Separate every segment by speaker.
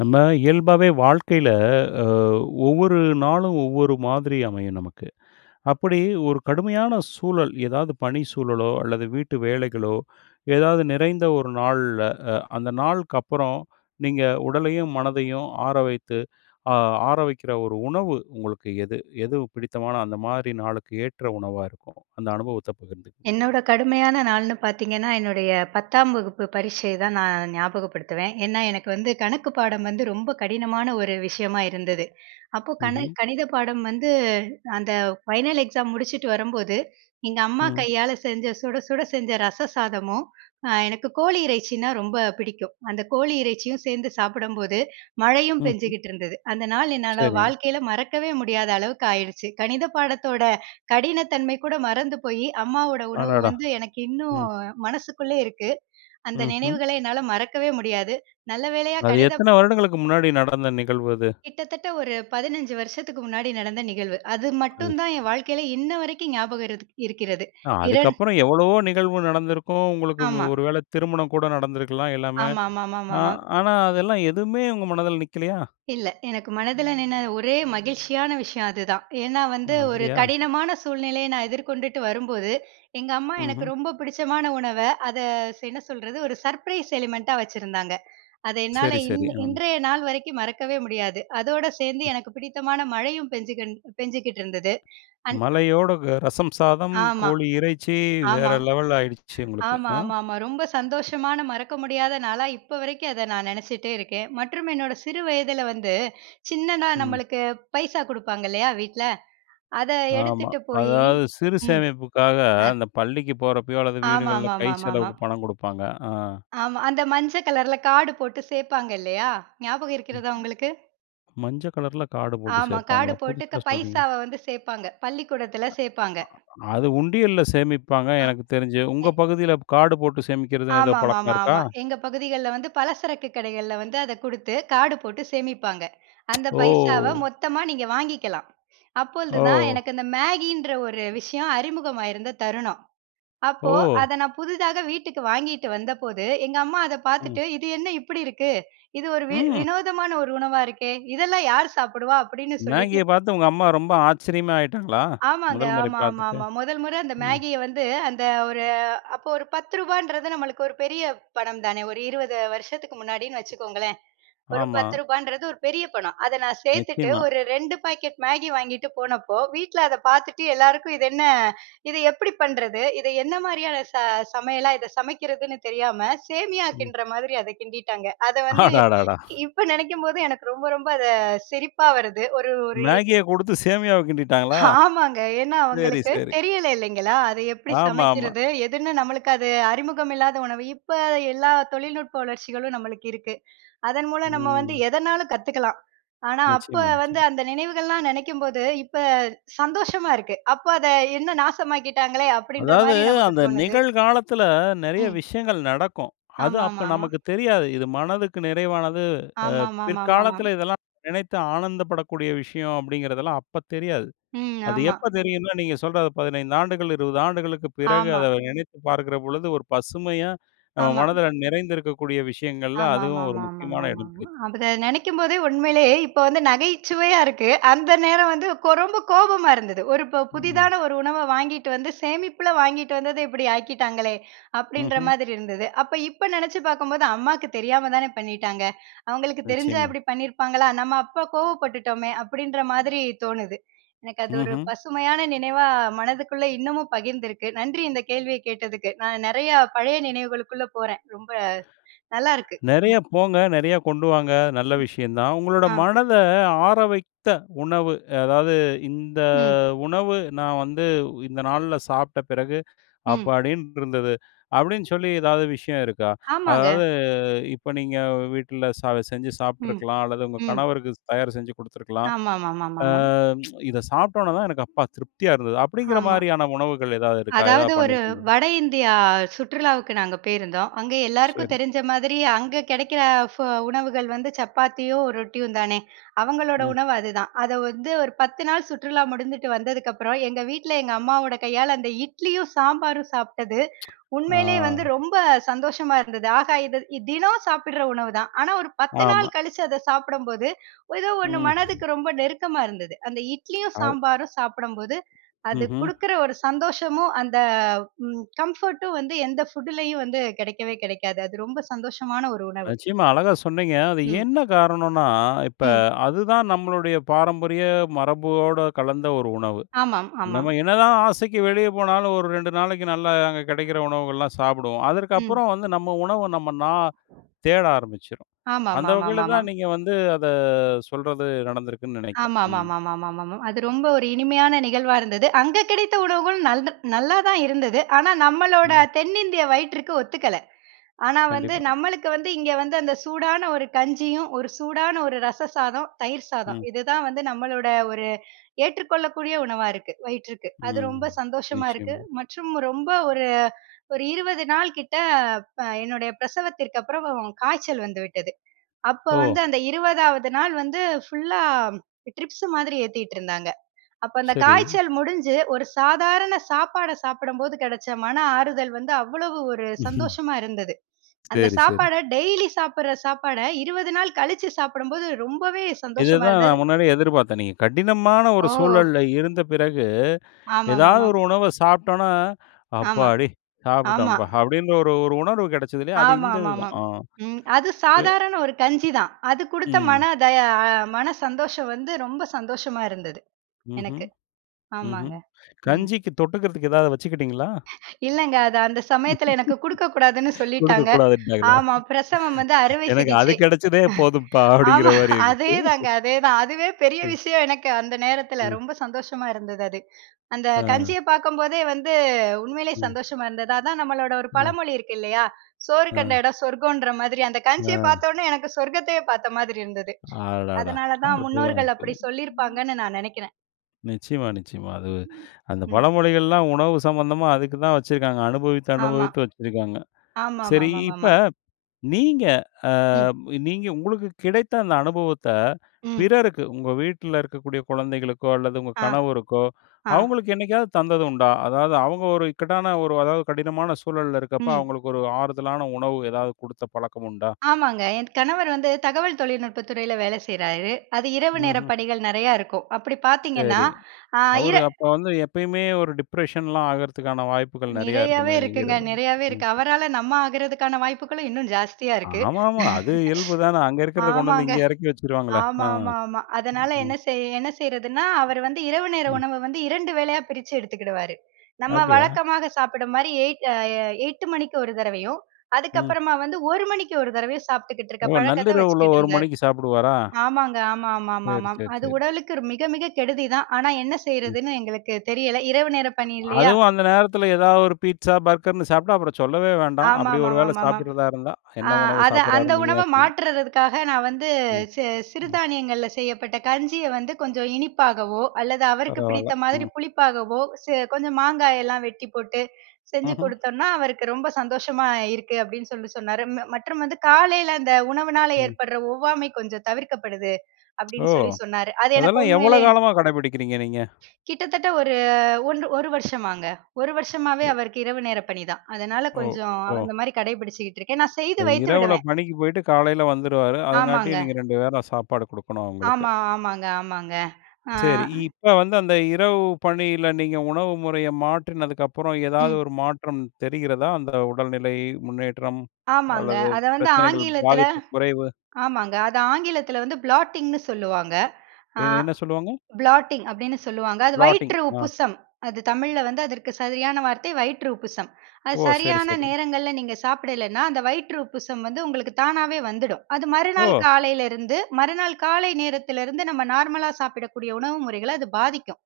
Speaker 1: நம்ப இயல்பாவே வாழ்க்கைல அ ஒவ்வொரு நாளும், ஒவ்வொரு மாதிரி அமையும் நமக்கு. அப்படி ஒரு கடுமையான சூழல் ஏதாவது பணி சூழலோ, அல்லது வீட்டு வேலைகளோ எதாவது நிறைந்த ஒரு நாள்ல, அந்த நாளுக்கு அப்புறம், நீங்க உடலையும் மனதையும் ஆற வைத்து ஆற வைக்குற ஒரு உணவு உங்களுக்கு எது? எது பிடித்தமான அந்த மாதிரி நாளுக்கு ஏற்ற உணவா இருக்கும்? அந்த அனுபவத்த பகிர்ந்துக்கங்க.
Speaker 2: என்னோட கடுமையான நாள்ன்னு பாத்தீங்கன்னா, என்னுடைய 10 வகுப்பு பரீட்சைய தான் நான் ஞாபகப்படுத்துவேன். ஏன்னா, எனக்கு வந்து கணக்கு பாடம் வந்து ரொம்ப கடினமான ஒரு விஷயமா இருந்தது. அப்போ கண
Speaker 1: ம்ஹ்ம்.
Speaker 2: கணிதப் பாடம் வந்து அந்த ஃபைனல் எக்ஸாம் முடிச்சுட்டு வரும்போது, எங்க அம்மா
Speaker 1: ம்.
Speaker 2: கையால செஞ்ச சுட சுட செஞ்ச ரச சாதமும், அ எனக்கு கோழி இறைச்சினா ரொம்ப பிடிக்கும். அந்த கோழி இறைச்சியும் சேர்ந்து சாப்பிடும்போது, மழையும்
Speaker 1: ம்.
Speaker 2: பெஞ்சுகிட்டு இருந்தது. அந்த நாள் என்னால
Speaker 1: சரி.
Speaker 2: வாழ்க்கைல மறக்கவே முடியாத அளவுக்கு ஆயிடுச்சு. கணித பாடத்தோட கடினத்தன்மை கூட மறந்து போயி அம்மாவோட உணவு
Speaker 1: அடடா!
Speaker 2: வந்து எனக்கு இன்னும்
Speaker 1: ம்.
Speaker 2: மனசுக்குள்ளயே இருக்கு. அந்த
Speaker 1: ம்ஹ்ம்.
Speaker 2: நினைவுகள என்னால மறக்கவே முடியாது. நல்ல வேளையா
Speaker 1: அது
Speaker 2: கணித
Speaker 1: எத்தன வருடங்களுக்கு முன்னாடி நடந்த நிகழ்வு அது?
Speaker 2: கிட்டத்தட்ட ஒரு 15 வருஷத்துக்கு முன்னாடி நடந்த நிகழ்வு. அது மட்டும் தான் என் வாழ்க்கைல இன்ன வரைக்கும் ஞாபகம் இருன் இருக்கிறது.
Speaker 1: அ
Speaker 2: இதன்
Speaker 1: அதுக்கப்புறம் எவ்வளவோ நிகழ்வு நடந்துருக்கும், உங்களுக்கு
Speaker 2: ஆமா.
Speaker 1: ஒரு வேள திருமணம் கூட நடந்துருக்கலாம் எல்லாமே. அ
Speaker 2: ஆமாமாமாமாமா.
Speaker 1: ஆனா, அது எல்லாம் எதுவுமே உங்க மனதுல நிக்கலையா?
Speaker 2: இல்ல, எனக்கு மனதுல நின்ன ஒரே மகிழ்ச்சியான விஷயம் அதுதான். ஏன்னா,
Speaker 1: அ,
Speaker 2: வந்து ஒரு
Speaker 1: அப்படியா?
Speaker 2: கடினமான சூழ்நிலைய நான் எதிர்கொண்டுட்டு வரும்போது, எங்க அம்மா எனக்கு
Speaker 1: ம்ஹ்ம்.
Speaker 2: ரொம்ப பிடிச்சமான உணவ, அத என்ன சொல்றது, ஒரு சர்ப்ரைஸ் எலிமெண்டா வச்சிருந்தாங்க. அத என்னால
Speaker 1: சரி,
Speaker 2: இன்
Speaker 1: சரி. அ.
Speaker 2: இன்றைய நாள் வரைக்கும் மறக்கவே முடியாது. அதோட சேர்ந்து எனக்கு பிடித்தமான மழயும் பெஞ்சு பெஞ்சுகிட்டு இருந்தது. அன்
Speaker 1: மழையோட க ரசம் சாதம்,
Speaker 2: ஆமா.
Speaker 1: கோழி இறைச்சி வேற
Speaker 2: ஆமாம்.
Speaker 1: லெவல் ஆயிடுச்சு உங்களுக்கு, அ.
Speaker 2: ஆமாமாமா. ரொம்ப சந்தோஷமான மறக்க முடியாத நாளா இப்ப வரைக்கும் அத நான் நெனச்சிட்டே இருக்கேன். மற்றும், என்னோட சிறு வயதுல வந்து சின்னதா
Speaker 1: ம்.
Speaker 2: நம்பளுக்கு பைசா குடுப்பாங்க இல்லயா, வீட்டுல அத
Speaker 1: ஆமா,
Speaker 2: எடுத்துட்டு போய்.
Speaker 1: அதாவது சிறு
Speaker 2: ம்.
Speaker 1: சேமிப்புக்காக,
Speaker 2: அ.
Speaker 1: அந்த பள்ளிக்கு போறப்பையோ அல்லது வீடுகள்ல கை
Speaker 2: ஆமாமாமாமாமா.
Speaker 1: செலவுக்கு பணம் குடுப்பாங்க. அ.
Speaker 2: ஆமா. அந்த மஞ்ச கலருல கார்டு போட்டு சேர்ப்பாங்க இல்லயா, ஞாபகம் இருக்கிறதா உங்களுக்கு?
Speaker 1: மஞ்ச கலருல கார்டு போட்டு
Speaker 2: ஆமா, கார்டு
Speaker 1: சேர்ப்பாங்களா?
Speaker 2: போட்டு க
Speaker 1: புதுசா சொல்லுறீங்க!
Speaker 2: பைசாவ வந்து சேர்ப்பாங்க, பள்ளிக்கூடத்துல சேர்ப்பாங்க.
Speaker 1: அ அது உண்டியல்ல சேமிப்பாங்க
Speaker 2: அ.
Speaker 1: எனக்கு தெரிஞ்சு. உங்க
Speaker 2: எ
Speaker 1: பகுதில கார்டு போட்டு சேமிக்குறதுன்னு, ஏதோ பழக்கம் இருக்கா?
Speaker 2: ஆமாமாமாமா. எங்க பகுதிகள்ல வந்து பலசரக்கு கடைகள்ல வந்து அத குடுத்து கார்டு போட்டு சேமிப்பாங்க. அந்த பைசாவ
Speaker 1: ஓ!
Speaker 2: மொத்தமா நீங்க வாங்கிக்கலாம். அப்பொழுதுதான் எனக்கு
Speaker 1: ஓ!
Speaker 2: அந்த மேகின்ற ஒரு விஷயம் அறிமுகமாயிருந்த தருணம். அப்போ அத
Speaker 1: ஓ!
Speaker 2: நான் புதிதாக வீட்டுக்கு வாங்கிட்டு வந்தபோது, எங்க அம்மா அத
Speaker 1: ம்.
Speaker 2: பாத்துட்டு, இது என்ன இப்படி இருக்கு? இது ஒரு வி
Speaker 1: ம்.
Speaker 2: வினோதமான ஒரு உணவா இருக்கே, இதெல்லாம் யார் சாப்பிடுவா? அப்படின்னு சொல்லிட்டு.
Speaker 1: மேகிய பாத்து உங்க அம்மா ரொம்ப ஆச்சரியமா ஆயிட்டாங்களா?
Speaker 2: ஆமாங்க.
Speaker 1: முதல் முறை பார்த்துட்டு.
Speaker 2: ஆமாமாமா. முதல் முறை அந்த
Speaker 1: ம்.
Speaker 2: மேகிய வந்து அந்த ஒரு அப்போ ஒரு ரூ.10ன்றது நம்பளுக்கு ஒரு பெரிய பணம் தானே. ஒரு 20 வருஷத்துக்கு முன்னாடின்னு வச்சுக்கோங்களேன். ஒரு
Speaker 1: ஆமா.
Speaker 2: ரூ.10ன்றது ஒரு பெரிய பணம். அத நான் சேர்த்துட்டு
Speaker 1: நிச்சயமா.
Speaker 2: ஒரு 2 பாக்கெட் மேகி வாங்கிட்டு போனப்போ, வீட்டுல அத பாத்துட்டு எல்லாருக்கும் இது என்ன? இத எப்படி பண்ணுறது? இத என்ன மாரியான ச சமையலா, இத சமைக்குறதுன்னு தெரியாம. சேமியா
Speaker 1: ம்.
Speaker 2: கிண்ட்ற மாதிரி அத கிண்டிட்டாங்க. அத வந்து
Speaker 1: அடாடாடா!
Speaker 2: இப்போ நினைக்கும்போது எனக்கு ரொம்ப ரொம்ப அத சிரிப்பா வருது. ஒரு, ஒரு
Speaker 1: மேகிய குடுத்து சேமியாவ கிண்டிட்டாங்களா?
Speaker 2: ஆமாங்க. ஏன்னா,
Speaker 1: சரி,
Speaker 2: அவங்களுக்கு
Speaker 1: சரி.
Speaker 2: தெரியல இல்லங்களா, அத எப்படி
Speaker 1: ஆமாமா.
Speaker 2: சமைக்குறது? எதுன்னு நம்பளுக்கு அது அறிமுகம் இல்லாத உணவு. இப்ப எல்லா தொழில்நுட்ப வளர்ச்சிகளும் நம்பளுக்கு இருக்கு. அதன் மூலம் நம்ப வந்து
Speaker 1: ம்.
Speaker 2: எதனாலும் கத்துக்கலாம். ஆனா, அப்போ
Speaker 1: நிச்சயமா,
Speaker 2: வந்து
Speaker 1: நிச்சயமா.
Speaker 2: அந்த நினைவுகள்லாம் நெனைக்கும்போது இப்போ சந்தோஷமா இருக்கு. அப்போ அத என்ன நாசமாக்கிட்டாங்களே, அப்படின்ற
Speaker 1: அதாவது
Speaker 2: மாதிரி நமக்கு
Speaker 1: அந்த
Speaker 2: தோணுது.
Speaker 1: நிகழ்காலத்துல நெறைய
Speaker 2: ம்.
Speaker 1: விஷயங்கள் நடக்கும். அது அப்ப
Speaker 2: ஆமாமாமா.
Speaker 1: நமக்கு தெரியாது. "இது மனதுக்கு நிறைவானது, அ
Speaker 2: ஆமாமாமாமாமா.
Speaker 1: பிற்காலத்துல இதெல்லாம் நினைத்து ஆனந்தப்படக்கூடிய விஷயம்." அப்படிங்குறதெல்லாம் அப்ப தெரியாது.
Speaker 2: ம்.
Speaker 1: அது
Speaker 2: ஆமா.
Speaker 1: எப்ப தெரியும்னா, நீங்க சொல்ற 15 ஆண்டுகள், 20 ஆண்டுகளுக்குப் பிறகு
Speaker 2: ஆமா.
Speaker 1: அத நினைத்து பார்க்குற பொழுது ஒரு பசுமையா, நம்ப
Speaker 2: ஆமா.
Speaker 1: மனதுல நிறைந்திருக்கக்கூடிய விஷயங்கள்ல அதுவும் ஒரு முக்கியமான
Speaker 2: ஆமாமாமாமாமாமா.
Speaker 1: இடம் பிடி
Speaker 2: அத நெனைக்கும்போதே உண்மையிலேயே இப்போ வந்து நகைச்சுவையா இருக்குது. அந்த நேரம் வந்து ரொம்ப கோபமா இருந்தது ஒரு
Speaker 1: ம்.
Speaker 2: புதிதான ஒரு உணவ வாங்கிட்டு வந்து சேமிப்புல வாங்கிட்டு வந்த இப்படி ஆக்கிட்டாங்களே? அப்படின்ற
Speaker 1: ம்ஹ்ம்.
Speaker 2: மாதிரி இருந்தது அப்போ. இப்போ நினைச்சு பார்க்கும்போது அம்மாவுக்கு தெரியாம தானே பண்ணிவிட்டாங்க. அவங்களுக்கு தெரிஞ்சா
Speaker 1: நிச்சயமா.
Speaker 2: இப்படி பண்ணியிருப்பாங்களா? நம்ப அப்போ கோவப்பட்டுட்டோமே, அப்படின்ற மாதிரி தோணுது. எனக்கு அது ஒரு
Speaker 1: ம்ஹ்ம்.
Speaker 2: பசுமையான நினைவா மனதுக்குள்ள இன்னமும் பகிர்ந்திருக்கு. நன்றி இந்த கேள்விய கேட்டதுக்கு நான் நிறைய பழைய நினைவுகளுக்குள்ள போறேன். ரொம்ப நல்லாயிருக்கு.
Speaker 1: நெறைய போங்க, நெறையா கொண்டு வாங்க! நல்ல
Speaker 2: ம்.
Speaker 1: விஷயம் தான். உங்களோட
Speaker 2: ஆ.
Speaker 1: மனத ஆற வைத்த உணவு, அதாவது இந்த
Speaker 2: ம்.
Speaker 1: உணவு நான் வந்து இந்த நாள்ல சாப்ட்ட பிறகு
Speaker 2: ம்.
Speaker 1: அப்பாடின்னுட்டு இருந்தது, அப்படீன்னு, சொல்லி ஏதாவது விஷயம் இருக்கா?
Speaker 2: ஆமாங்க.
Speaker 1: அதாவது இப்ப நீங்க வீட்டுல ச செஞ்சு சாப்பிட்டுருக்கலாம், அல்லது உங்க
Speaker 2: ம்.
Speaker 1: கணவருக்கு தயார் செஞ்சு குடுத்துருக்கலாம்.
Speaker 2: ஆமாமாமா.
Speaker 1: அ
Speaker 2: மேம்.
Speaker 1: "இத சாப்புட்டோன தான் எனக்கு அப்பா திருப்தியா இருந்தது" அப்படிங்குற
Speaker 2: ஆமா.
Speaker 1: மாரியான உணவுகள் ஏதாவது இருக்கா?
Speaker 2: அதாவது
Speaker 1: ஏதாவது
Speaker 2: ஒரு
Speaker 1: பண்ணிருக்கீங்களா?
Speaker 2: வட இந்தியா சுற்றுலாவுக்கு நாங்க போயிருந்தோம். அங்கே எல்லாருக்கும்
Speaker 1: சரி.
Speaker 2: தெரிஞ்ச மாதிரி அங்க கிடைக்குற உணவுகள் வந்து சப்பாத்தியும், ரொட்டியும் தானே. அவங்களோட
Speaker 1: ம்.
Speaker 2: உணவு அதுதான். அத வந்து ஒரு பத்து நாள் சுற்றுலா முடிஞ்சுட்டு வந்ததுக்கப்புறம் எங்க வீட்டுல எங்க அம்மாவோட கையால அந்த இட்லியும், சாம்பாரும் சாப்புட்டது
Speaker 1: ஆ!
Speaker 2: உண்மையிலேயே, வந்து ரொம்ப சந்தோஷமா இருந்தது. ஆகா இது தினம் சாப்புடுற உணவுதான். ஆனா, ஒரு பத்து
Speaker 1: ஆமா.
Speaker 2: நாள் கழித்து அத சாப்புடும்போது ஏதோ ஒண்ணு
Speaker 1: ம்.
Speaker 2: மனதுக்கு ரொம்ப நெருக்கமா இருந்தது. அந்த இட்லியும்,
Speaker 1: அது
Speaker 2: சாம்பாரும் சாப்புடும்போது அது
Speaker 1: ம்ஹ்ம்.
Speaker 2: குடுக்குற ஒரு சந்தோஷமும், அந்த கம்ஃபர்ட்டும் வந்து எந்த ஃபுட்லேயும் வந்து கிடைக்கவே கிடைக்காது. அது ரொம்ப சந்தோஷமான ஒரு உணவு.
Speaker 1: நிச்சயமா அழகா சொன்னீங்க. அது
Speaker 2: ம்.
Speaker 1: என்ன காரணம்னா, இப்ப,
Speaker 2: ம்.
Speaker 1: அதுதான் நம்பளோடைய பாரம்பரிய மரபோட கலந்த ஒரு உணவு.
Speaker 2: ஆமாம், ஆமாம்.
Speaker 1: நம்ப என்னதான் ஆசைக்கு வெளிய போனாலும், ஒரு 2 நாளைக்கு நல்லா அங்க கிடைக்கிற உணவுகள்லாம் சாப்பிடுவோம்.
Speaker 2: ம்.
Speaker 1: அதற்கப்புறம் வந்து நம்ப உணவு நம்ப நா தேட ஆரம்பிச்சுரும். அந்த வகைல
Speaker 2: ஆமாமாமாமாமா.
Speaker 1: தான் நீங்க வந்து அத சொல்றது நடந்துருக்குன்னு நினைக்குறேன். ம்.
Speaker 2: ஆமாமாமாமாமாமாமா. அது ரொம்ப ஒரு இனிமையான நிகழ்வா இருந்தது. அங்க கிடைத்த உணவுகள் நல்ல நல்லா தான் இருந்தது. ஆனா, நம்பளோட
Speaker 1: ம்.
Speaker 2: தென்னிந்திய வயிற்றுக்கு ஒத்துக்கல. ஆனா, வந்து
Speaker 1: கண்டிப்பா.
Speaker 2: நம்பளுக்கு வந்து இங்கே வந்து அந்த சூடான ஒரு கஞ்சியும், ஒரு சூடான ஒரு ரச சாதம், தயிர் சாதம்.
Speaker 1: ம்.
Speaker 2: இதுதான் வந்து நம்பளோட ஒரு ஏற்றுக்கொள்ளக்கூடிய உணவா இருக்கு வயிற்றுக்கு. அது
Speaker 1: ம்.
Speaker 2: ரொம்ப சந்தோஷமா இருக்கு.
Speaker 1: நிச்சயமா.
Speaker 2: மற்றும் ரொம்ப ஒரு ஒரு 20 நாள் கிட்ட அ என்னுடைய பிரசவத்திற்கு அப்புறம் காய்ச்சல் வந்து விட்டது. அப்போ
Speaker 1: ஓ!
Speaker 2: வந்து அந்த 20வது நாள் வந்து ஃபுல்லா ட்ரிப்ஸ் மாரி ஏத்திட்டுருந்தாங்க. அப்போ அந்த
Speaker 1: சரி.
Speaker 2: காய்ச்சல் முடிஞ்சு, ஒரு சாதாரண சாப்பாட சாப்புடும்போது கிடைச்ச மன ஆறுதல் வந்து அவ்வளவு ஒரு சந்தோஷமா இருந்தது. அந்த
Speaker 1: சரி, சரி.
Speaker 2: சாப்பாட டெய்லி சாப்புடுற சாப்பாட இருபது நாள் கழிச்சி சாப்பிடும்போது, ரொம்பவே சந்தோஷமா
Speaker 1: இதுதான்
Speaker 2: இருந்தது.
Speaker 1: நான் முன்னாடியே எதிர்பார்த்தேன். நீங்க கடினமான ஒரு
Speaker 2: ஓ!
Speaker 1: சூழல்ல இருந்த பிறகு, ஏதாவது
Speaker 2: ஆமாமாமா.
Speaker 1: ஒரு உணவ சாப்பிட்டோம்னா,
Speaker 2: ஆமா,
Speaker 1: "அப்பாடி!
Speaker 2: ஆமா.
Speaker 1: சாப்பிட்டோம்ப்பா!" அப்படிங்குற ஒரு ஒரு உணர்வு கிடைச்சதுலையா? அது இந்த
Speaker 2: ஆமாமாமா.
Speaker 1: இதுதான். அ.
Speaker 2: ம் அது
Speaker 1: எ
Speaker 2: சாதாரண ஒரு கஞ்சிதான். அது குடுத்த மன
Speaker 1: ம்.
Speaker 2: தயா அ மன சந்தோஷம் வந்து ரொம்ப சந்தோஷமா இருந்தது.
Speaker 1: ம்ஹ்ம்
Speaker 2: எனக்கு.
Speaker 1: ம்ஹ்ம்.
Speaker 2: ஆமாங்க. ம்.
Speaker 1: கஞ்சிக்கு தொட்டுக்குறதுக்கு ஏதாவது வச்சுகிட்டீங்களா?
Speaker 2: இல்லங்க. அது அந்த சமயத்துல எனக்கு குடுக்கக்கூடாதுன்னு சொல்லிட்டாங்க.
Speaker 1: குடுக்கக்கூடாதுன்னுட்டாங்களா?
Speaker 2: ஆமா, பிரசவம் வந்து அறுவை
Speaker 1: "எனக்கு அது
Speaker 2: சிகிச்சை.
Speaker 1: கிடைச்சதே போதும்ப்பா" அப்படிங்குற
Speaker 2: ஆமா,
Speaker 1: மாதிரி இருக்கு. ம்!
Speaker 2: அதேதாங்க. அதேதான். அதுவே பெரிய
Speaker 1: ம்.
Speaker 2: விஷயம் எனக்கு. அந்த நேரத்துல
Speaker 1: ம்.
Speaker 2: ரொம்ப சந்தோஷமா இருந்தது அது. அந்த
Speaker 1: அ.
Speaker 2: கஞ்சிய பாக்கும்போதே வந்து உண்மையிலேயே
Speaker 1: ம்.
Speaker 2: சந்தோஷமா இருந்தது. அதான் நம்பளோட ஒரு
Speaker 1: அ.
Speaker 2: பழமொழி இருக்கு இல்லயா? சோறு
Speaker 1: அ.
Speaker 2: கண்ட இடம் சொர்க்கம்ன்ற மாதிரி. அந்த கஞ்சிய
Speaker 1: அ.
Speaker 2: பாத்த உடனே எனக்கு சொர்க்கத்தயே பாத்த மாதிரி இருந்தது.
Speaker 1: அடடா!
Speaker 2: அதுனால தான்
Speaker 1: அற்புதம்,
Speaker 2: முன்னோர்கள் அப்படி
Speaker 1: அற்புதம். ம்.
Speaker 2: சொல்லியிருப்பாங்கன்னு நான் நெனைக்கிறேன்.
Speaker 1: நிச்சயமா, நிச்சயமா. அது அந்த
Speaker 2: ம்.
Speaker 1: பழமொழிகள்லாம் உணவு சம்மந்தமா அதுக்குதான் வச்சிருக்காங்க. அனுபவித்து,
Speaker 2: ஆமா.
Speaker 1: அனுபவித்து வச்சிருக்காங்க. சரி இப்ப
Speaker 2: ஆமாமாமாமாமா.
Speaker 1: நீங்க அ
Speaker 2: ம்.
Speaker 1: நீங்க உங்களுக்கு கிடைத்த அந்த அனுபவத்த,
Speaker 2: ம்.
Speaker 1: பிறருக்கு உங்க வீட்ல இருக்கக்கூடிய குழந்தைகளுக்கோ அல்லது உங்கள்
Speaker 2: ஆ.
Speaker 1: கணவருக்கோ,
Speaker 2: ஆ.
Speaker 1: அவுங்களுக்கு என்னைக்காவது தந்தது உண்டா? அதாவது அவுங்க ஒரு இக்கட்டான ஒரு அதாவது கடினமான சூழல்ல இருக்கப்ப
Speaker 2: ம்.
Speaker 1: அவுங்களுக்கு ஒரு ஆறுதலான உணவு எதாவது கொடுத்த பழக்கம் உண்டா?
Speaker 2: ஆமாங்க. என் கணவர் வந்து தகவல் தொழில்நுட்பத் துறையில வேல செய்றாரு. அது இரவு நேர
Speaker 1: ம்ஹ்ம்.
Speaker 2: பணிகள் நிறைய இருக்கும். அப்பிடி பார்த்தீங்கன்னா,
Speaker 1: சரி.
Speaker 2: அ இர
Speaker 1: அவரு அப்போ வந்து எப்பயுமே ஒரு டிப்ரஷன்லாம் ஆகுறதுக்கான வாய்ப்புகள் நிறைய
Speaker 2: நிறையாவே
Speaker 1: இருக்குமே,
Speaker 2: இருக்குங்க.
Speaker 1: இரவுல.
Speaker 2: நிறையாவே
Speaker 1: ம்.
Speaker 2: இருக்கு. அவரால நம்ம ஆகுறதுக்கான வாய்ப்புகளும் இன்னும் ஜாஸ்தியா இருக்கு.
Speaker 1: ஆமாமா. அது இயல்புதான. அங்க இருக்குறத கொண்டு வந்து
Speaker 2: ஆமாங்க.
Speaker 1: இங்கே இறக்கி வச்சிருவாங்களே. ஆ,
Speaker 2: ஆமா, ஆமா, ஆமா. அதனால
Speaker 1: ம்.
Speaker 2: என்ன செய்ய என்ன செய்யிறதுன்னா, அவர் வந்து இரவு நேர
Speaker 1: ம்.
Speaker 2: உணவ வந்து இரண்டு வேளையா பிரிச்சி எடுத்துக்கிடுவாரு. நம்ம
Speaker 1: அப்பிடியா!
Speaker 2: வழக்கமாக சாப்பிட்றமாரி எயிட் அ 8:00 மணிக்கு ஒரு தடவையும்,
Speaker 1: ம்.
Speaker 2: அதுக்கப்புறமா வந்து 1:00 மணிக்கு ஒரு தடவையும் சாப்பிட்டுக்கிட்டுருக்க
Speaker 1: ஓ!
Speaker 2: பழக்கத்த
Speaker 1: நள்ளிரவுல 1
Speaker 2: வச்சுக்கிட்டுருந்தாரு.
Speaker 1: மணிக்கு சாப்டுவாரா
Speaker 2: ஆமாங்க. ஆமா, ஆமா, ஆமா,
Speaker 1: சரி,
Speaker 2: ஆமாம்.
Speaker 1: சரி,
Speaker 2: அது
Speaker 1: சரி.
Speaker 2: உடலுக்கு மிக மிக கெடுதி தான். ஆனா, என்ன
Speaker 1: ம்.
Speaker 2: செய்றதுன்னு எங்களுக்கு தெரியல. இரவு நேர பணி இல்லயா?
Speaker 1: அதுவும் அந்த நேரத்தில ஏதாவது ஒரு பீட்சா, பர்கர்ன்னு சாப்பிட்டா, அப்புறம் சொல்லவே வேண்டாம். அப்பிடி ஒரு வேள
Speaker 2: ஆமாமாமாமா.
Speaker 1: சாப்பிடுறதா இருந்தா,
Speaker 2: அ
Speaker 1: என்ன உணவு
Speaker 2: அத அந்த
Speaker 1: சாப்பிடுறாருன்னு நீங்க
Speaker 2: உணவ
Speaker 1: தான் சொல்லணும்.
Speaker 2: மாற்றுறதுக்காக நான் வந்து
Speaker 1: ம்,
Speaker 2: சி
Speaker 1: ம்.
Speaker 2: சிறுதானியங்கள்ல செய்யப்பட்ட கஞ்சிய வந்து கொஞ்சம் இனிப்பாகவோ, அல்லது அவருக்கு
Speaker 1: பரவாயில்ல,
Speaker 2: பிடித்த மாதிரி
Speaker 1: ம்.
Speaker 2: புளிப்பாகவோ, செ கொஞ்சம் மாங்காய் எல்லாம் வெட்டி போட்டு, செஞ்சு
Speaker 1: ம்ஹ்ம்.
Speaker 2: கொடுத்தோன்னா, அவருக்கு ரொம்ப சந்தோஷமா இருக்கு அப்பிடின்னு சொல்லி சொன்னாரு. ம மற்றும் வந்து காலையில அந்த உணவினால
Speaker 1: ம்.
Speaker 2: ஏற்பட்ற ஒவ்வாமை கொஞ்சம் தவிர்க்கப்படுது,
Speaker 1: ஓ!
Speaker 2: அப்பிடின்னு சொல்லி சொன்னாரு. அது எனக்கு
Speaker 1: அதெல்லாம் எவள
Speaker 2: உண்மையிலே
Speaker 1: காலமா கடைபிடிக்கிறீங்க நீங்க?
Speaker 2: கிட்டத்தட்ட ஒரு ஒன்று ஒரு வருஷமாங்க. ஒரு வருஷமாவே
Speaker 1: ஓ!
Speaker 2: அவருக்கு இரவு நேர பணிதான். அதனால,
Speaker 1: ஓ!
Speaker 2: கொஞ்சம்
Speaker 1: ஓ!
Speaker 2: இந்தமாரி கடைப்பிடிச்சுகிட்டு இருக்கேன். நான்
Speaker 1: அ
Speaker 2: செய்து வைத்து
Speaker 1: இரவுல
Speaker 2: விடுவேன்.
Speaker 1: பணிக்கு போயிட்டு காலையில வந்துருவாரு.
Speaker 2: ஆமாங்க.
Speaker 1: அதுங்காட்டியும் நீங்க ரெண்டு வேள சாப்பாடு கொடுக்கணும் அவுங்களுக்கு.
Speaker 2: ஆமா, ஆமாங்க, ஆமாங்க. ஆ.
Speaker 1: சரி. இப்ப வந்து அந்த இரவு பணியில நீங்க உணவு முறைய மாற்றினதுக்கு அப்புறம் ஏதாவது
Speaker 2: ம்.
Speaker 1: ஒரு மாற்றம் தெரிகிறதா? அந்த உடல்நிலை முன்னேற்றம்
Speaker 2: ஆமாங்க.
Speaker 1: அல்லது
Speaker 2: அத வந்து
Speaker 1: பிரச்சனைகள்
Speaker 2: ஆங்கிலத்தில
Speaker 1: பாதிப்பு குறைவு?
Speaker 2: ஆமாங்க. அத ஆங்கிலத்தில வந்து ப்ளாட்டிங்னு சொல்லுவாங்க. அ.
Speaker 1: எ என்ன சொல்லுவாங்க?
Speaker 2: ப்ளாட்டிங் அப்பிடின்னு சொல்லுவாங்க. அது
Speaker 1: ப்ளாட்டிங்.
Speaker 2: வயிற்று
Speaker 1: ஆ.
Speaker 2: உப்புசம் அது தமிழ்ல வந்து அதற்கு சரியான வார்த்தை வயிற்று உப்புசம். அது
Speaker 1: ஓ! சரி,
Speaker 2: சரியான
Speaker 1: சரி.
Speaker 2: நேரங்கள்ல நீங்க சாப்பிடலேன்னா, அந்த வயிற்று உப்புசம் வந்து உங்களுக்கு தானாவே வந்துடும். அது மறுநாள்
Speaker 1: ஓ!
Speaker 2: காலையில இருந்து, மறுநாள் காலை நேரத்தில இருந்து நம்ம நார்மலா சாப்பிடக்கூடிய உணவு முறைகளை அது பாதிக்கும்.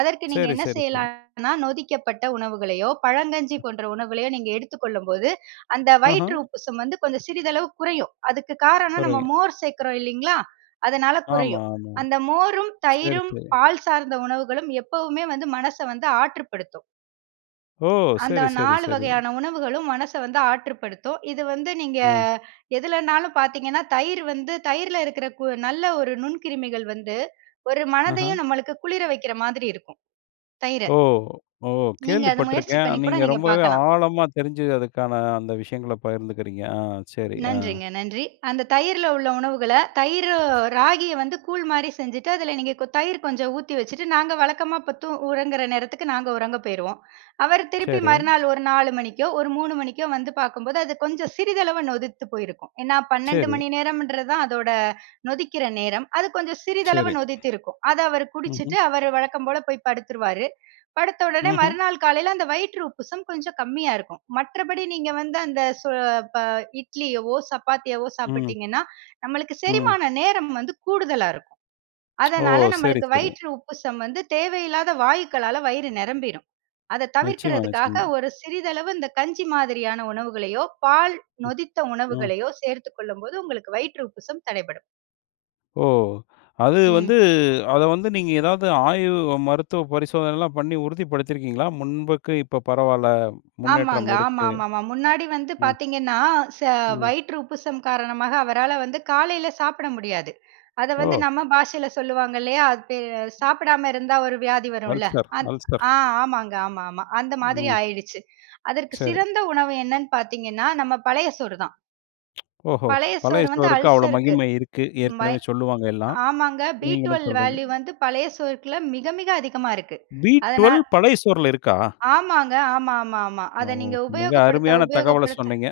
Speaker 2: அதற்கு நீங்க
Speaker 1: சரி,
Speaker 2: என்ன
Speaker 1: சரி, சரி.
Speaker 2: செய்யலான்னா, நொதிக்கப்பட்ட உணவுகளையோ, பழங்கஞ்சி
Speaker 1: அ.
Speaker 2: போன்ற உணவுகளையோ நீங்க எடுத்துக் கொள்ளும்போது, அந்த வயிற்று
Speaker 1: ம்ஹ்ம்.
Speaker 2: உப்புசம் வந்து கொஞ்சம் சிறிதளவு குறையும். அதுக்கு காரணம் நம்ம
Speaker 1: குறையும்.
Speaker 2: மோர் சேர்க்கிறோம் இல்லேங்களா, அதனால
Speaker 1: ஆமா,
Speaker 2: குறையும்.
Speaker 1: ஆமா.
Speaker 2: அந்த மோரும்,
Speaker 1: சரி,
Speaker 2: தயிரும்
Speaker 1: சரி.
Speaker 2: பால் சார்ந்த உணவுகளும் எப்பவுமே வந்து மனச வந்து ஆற்றுப்படுத்தும்.
Speaker 1: ஓ!
Speaker 2: அந்த
Speaker 1: சரி, சரி,
Speaker 2: 4
Speaker 1: சரி.
Speaker 2: வகையான உணவுகளும் மனச வந்து ஆற்றுப்படுத்தும். இது வந்து நீங்க
Speaker 1: ஆ.
Speaker 2: எதுலனாலும் பார்த்தீங்கன்னா தயிர் வந்து, தயிரில இருக்குற கு நல்ல ஒரு நுண்கிருமிகள் வந்து, ஒரு
Speaker 1: ஆஹ.
Speaker 2: மனதையும் நமக்கு குளிர வைக்கிற மாதிரி இருக்கும். தயிர.
Speaker 1: ஓ! ஓ!
Speaker 2: நீங்க
Speaker 1: கேள்வி
Speaker 2: அத முயற்சி
Speaker 1: பட்ருக்கேன்.
Speaker 2: பண்ணி கூட
Speaker 1: நீங்க
Speaker 2: நீங்க
Speaker 1: ரொம்பவே
Speaker 2: பார்க்கலாம்.
Speaker 1: ஆழமா தெரிஞ்சு, அதுக்கான அந்த விஷயங்கள பகிர்ந்துக்கிறீங்க. ஆ. சரி. ஆ.
Speaker 2: நன்றிங்க. நன்றி. அந்த தயிரில உள்ள உணவுகள, தயிரு ராகிய வந்து கூழ் மாரி செஞ்சுட்டு, அதில நீங்க கொ தயிர் கொஞ்சம் ஊத்தி வச்சுட்டு, நாங்க வழக்கமா இப்ப தூ உறங்குற நேரத்துக்கு நாங்க உறங்க போயிருவோம் அவரு திருப்பி
Speaker 1: சரி.
Speaker 2: மறுநாள் ஒரு 4: 00 மணிக்கோ, ஒரு 3: 00 மணிக்கோ, வந்து பார்க்கும்போது அது கொஞ்சம் சிறிதளவு நொதித்து போயிருக்கும். ஏன்னா 12
Speaker 1: சரி.
Speaker 2: மணி நேரம்ன்றது தான் அதோட நொதிக்கிற நேரம். அது கொஞ்சம் சிறிதளவு
Speaker 1: சரி.
Speaker 2: நொதித்திருக்கும். அத அவர் குடிச்சுட்டு
Speaker 1: ம்ஹ்ம்.
Speaker 2: அவர் வழக்கம் போல போய் படுத்துருவாரு படுத்த உடனே
Speaker 1: ம்ஹ்ம்.
Speaker 2: மறுநாள் காலையில அந்த வயிற்று உப்புசம் கொஞ்சம் கம்மியா இருக்கும். மற்றபடி நீங்க வந்து அந்த சொ ப இட்லியவோ, சப்பாத்தியவோ,
Speaker 1: ம்.
Speaker 2: சாப்பிட்டிங்கன்னா, நம்மளுக்கு
Speaker 1: ம்.
Speaker 2: செரிமான நேரம் வந்து கூடுதலா இருக்கும்.
Speaker 1: ஓ!
Speaker 2: அதனால
Speaker 1: சரி.
Speaker 2: நமக்கு
Speaker 1: சரி
Speaker 2: வயிற்று உப்புசம் வந்து தேவையில்லாத வாயுக்களால வயிறு நிரம்பிரும். அத
Speaker 1: நிச்சயமா.
Speaker 2: தவிர்க்கற்துக்காக,
Speaker 1: நிச்சயமா.
Speaker 2: ஒரு சிறிதளவு இந்த கஞ்சி மாதிரியான உணவுகளையோ, பால்
Speaker 1: ம்.
Speaker 2: நொதித்த
Speaker 1: ம்.
Speaker 2: உணவுகளையோ, சேர்த்துக் கொள்ளும் போது உங்களுக்கு வயிற்று உப்புசம் தடைபடும்.
Speaker 1: ஓ! அது வந்து
Speaker 2: ம்.
Speaker 1: அத வந்து நீங்க எதாவது ஆய்வு மருத்துவ பரிசோதனைலாம் பண்ணி உறுதிப்படுத்தி இருக்கீங்களா? முன்புக்கு இப்ப பரவாயில்ல,
Speaker 2: ஆமாங்க,
Speaker 1: முன்னேற்றம் இருக்கு.
Speaker 2: ஆமாமாமா. முன்னாடி வந்து
Speaker 1: ம்.
Speaker 2: பாத்தீங்கன்னா, ச
Speaker 1: ம்.
Speaker 2: வயிற்று உப்புசம் காரணமாக அவரால வந்து காலையில சாப்பிட முடியாது. அத வந்து
Speaker 1: ஓ!
Speaker 2: நம்ம பாஷையில சொல்லுவாங்க இல்லையா? அது பே சாப்பிடாம இருந்தா ஒரு வியாதி வரும்ல?
Speaker 1: அல்சர்,
Speaker 2: அத்
Speaker 1: அல்சர்.
Speaker 2: அ ஆமாங்க, ஆமா, ஆமா அந்த மாதிரி
Speaker 1: ம்.
Speaker 2: ஆயிடுச்சு. அதற்கு
Speaker 1: சரி.
Speaker 2: சிறந்த உணவு என்னன்னு பாத்தீங்கன்னா, நம்ம பழைய சோறு தான்.
Speaker 1: ஓஹோ!
Speaker 2: பழைய
Speaker 1: பழைய
Speaker 2: சோறு வந்து
Speaker 1: சோறுக்கு அவ்வளவு
Speaker 2: அல்சர்க்கு
Speaker 1: மகிமை இருக்கு,
Speaker 2: மை
Speaker 1: ஏற்கனவே சொல்லுவாங்க எல்லாம்.
Speaker 2: ஆமாங்க, பி
Speaker 1: நீங்களும்
Speaker 2: 12
Speaker 1: சொல்றீங்க.
Speaker 2: வேல்யூ வந்து பழைய சோறுக்குள்ள மிக, மிக அதிகமா இருக்கு.
Speaker 1: பி
Speaker 2: அதனால்
Speaker 1: 12 பழைய சோறுல இருக்கா?
Speaker 2: ஆமாங்க, ஆமாமாமா
Speaker 1: ஓ!
Speaker 2: அத நீங்க
Speaker 1: மிக
Speaker 2: உபயோகப்படுத்த,
Speaker 1: அருமையான தகவல
Speaker 2: உபயோகப்படுத்த
Speaker 1: சொன்னீங்க.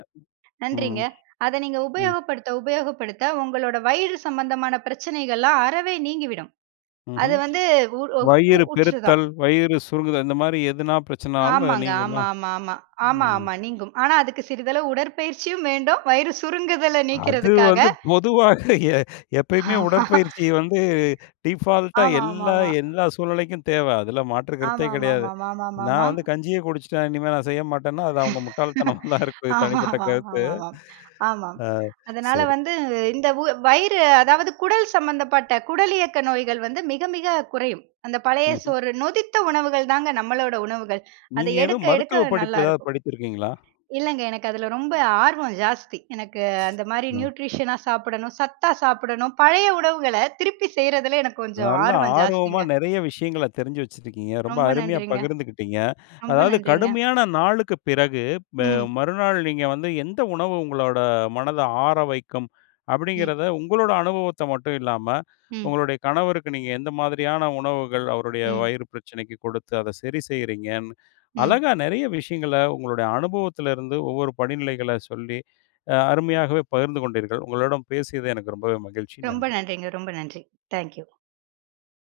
Speaker 1: ம்
Speaker 2: நன்றிங்க. அத நீங்க
Speaker 1: ம்.
Speaker 2: உபயோகப்படுத்த, உபயோகப்படுத்த உங்களோட வயிறு சம்பந்தமான பிரச்சனைகள்லாம் அறவே நீங்கிவிடும்.
Speaker 1: ம்ஹ்ம்
Speaker 2: அதுவந்து உ உ கு
Speaker 1: வயிறு
Speaker 2: கூற்றுதான்.
Speaker 1: பெருத்தல், வயிறு சுருங்குதல் இந்த மாரி எதுனா பிரச்சனனாலும் அது
Speaker 2: ஆமாங்க
Speaker 1: நீங்குமா?
Speaker 2: ஆமாமாமா.
Speaker 1: ம்.
Speaker 2: ஆமாமா நீங்கும். ஆனா அதுக்கு சிறிதளவு உடற்பயிற்சியும் வேண்டும் வயிறு சுருங்குதல
Speaker 1: அது
Speaker 2: நீக்குறதுக்காக
Speaker 1: வந்து பொதுவாக எ எப்பயுமே உடற்பயிற்சி வந்து டீபால்ட்டா எல்லா
Speaker 2: ஆமாமாமா.
Speaker 1: எல்லா சூழ்நிலைக்கும் தேவ, அதுல மாற்று கருத்தே கெடையாது.
Speaker 2: ஆமாமாமாமாமாமாமா.
Speaker 1: நான் வந்து கஞ்சியே குடிச்சிட்டேன் இனிமே நான் செய்யமாட்டேன்னா அது அவங்க முட்டாள்தனமா தான் இருக்கும், என்னோட தனிப்பட்ட கருத்து.
Speaker 2: ஆமாமாமாமா, ஆமாம்.
Speaker 1: ஆ
Speaker 2: அதனால
Speaker 1: சரி.
Speaker 2: வந்து இந்த உ வயிறு அதாவது குடல் சம்பந்தப்பட்ட, குடலியக்க நோய்கள் வந்து மிக, மிக குறையும். அந்த பழைய
Speaker 1: ம்ஹ்ம்.
Speaker 2: சோறு, நொதித்த உணவுகள் தான் நம்மளோட உணவுகள். அத
Speaker 1: நீங்க ஏதோ
Speaker 2: எடுக்க,
Speaker 1: மருத்துவ
Speaker 2: எடுக்க
Speaker 1: படிப்பு
Speaker 2: நல்லா
Speaker 1: எதாவது
Speaker 2: இருக்கும்.
Speaker 1: படித்திருக்கீங்களா?
Speaker 2: இல்லங்க, எனக்கு அதுல ரொம்ப ஆர்வம் ஜாஸ்தி. எனக்கு அந்த மாரி
Speaker 1: ஆ.
Speaker 2: நியூட்ரிஷனா சாப்பிடணும், சத்தா சாப்பிடணும், பழைய உணவுகள திருப்பி செய்யறதுல எனக்கு கொஞ்சம்
Speaker 1: நல்லா
Speaker 2: ஆர்வம்
Speaker 1: ஆர்வமா
Speaker 2: ஜாஸ்திங்க.
Speaker 1: நெறைய விஷயங்கள தெரிஞ்சு வச்சிருக்கீங்க. ரொம்ப
Speaker 2: ரொம்ப
Speaker 1: அருமையா
Speaker 2: நன்றிங்க,
Speaker 1: பகிர்ந்துக்கிட்டீங்க.
Speaker 2: ரொம்ப
Speaker 1: அதாவது
Speaker 2: நன்றிங்க.
Speaker 1: கடுமையான நாளுக்கு பிறகு ப
Speaker 2: ம்.
Speaker 1: மறுநாள் நீங்க வந்து எந்த உணவு உங்களோட மனத ஆறவைக்கும்?
Speaker 2: ம்.
Speaker 1: அப்டிங்கறத உங்களோட அனுபவத்த மட்டும் இல்லாம,
Speaker 2: ம்.
Speaker 1: உங்களோட கணவருக்கு நீங்க எந்த மாதிரியான உணவுகள் அவருடைய
Speaker 2: ம்.
Speaker 1: வயிறு பிரச்சனைக்கு கொடுத்து, அத சரி செய்யறீங்கன்னு,
Speaker 2: ம்.
Speaker 1: அழகா நெறைய விஷயங்கள உங்களோட அனுபவத்துல இருந்து ஒவ்வொரு படிநிலைகள சொல்லி, அ அருமையாகவே பகிர்ந்து கொண்டீர்கள். உங்களுடன் பேசியது எனக்கு ரொம்பவே மகிழ்ச்சி,
Speaker 2: ரொம்ப
Speaker 1: நன்றி!
Speaker 2: நன்றிங்க, ரொம்ப நன்றி. Thank you.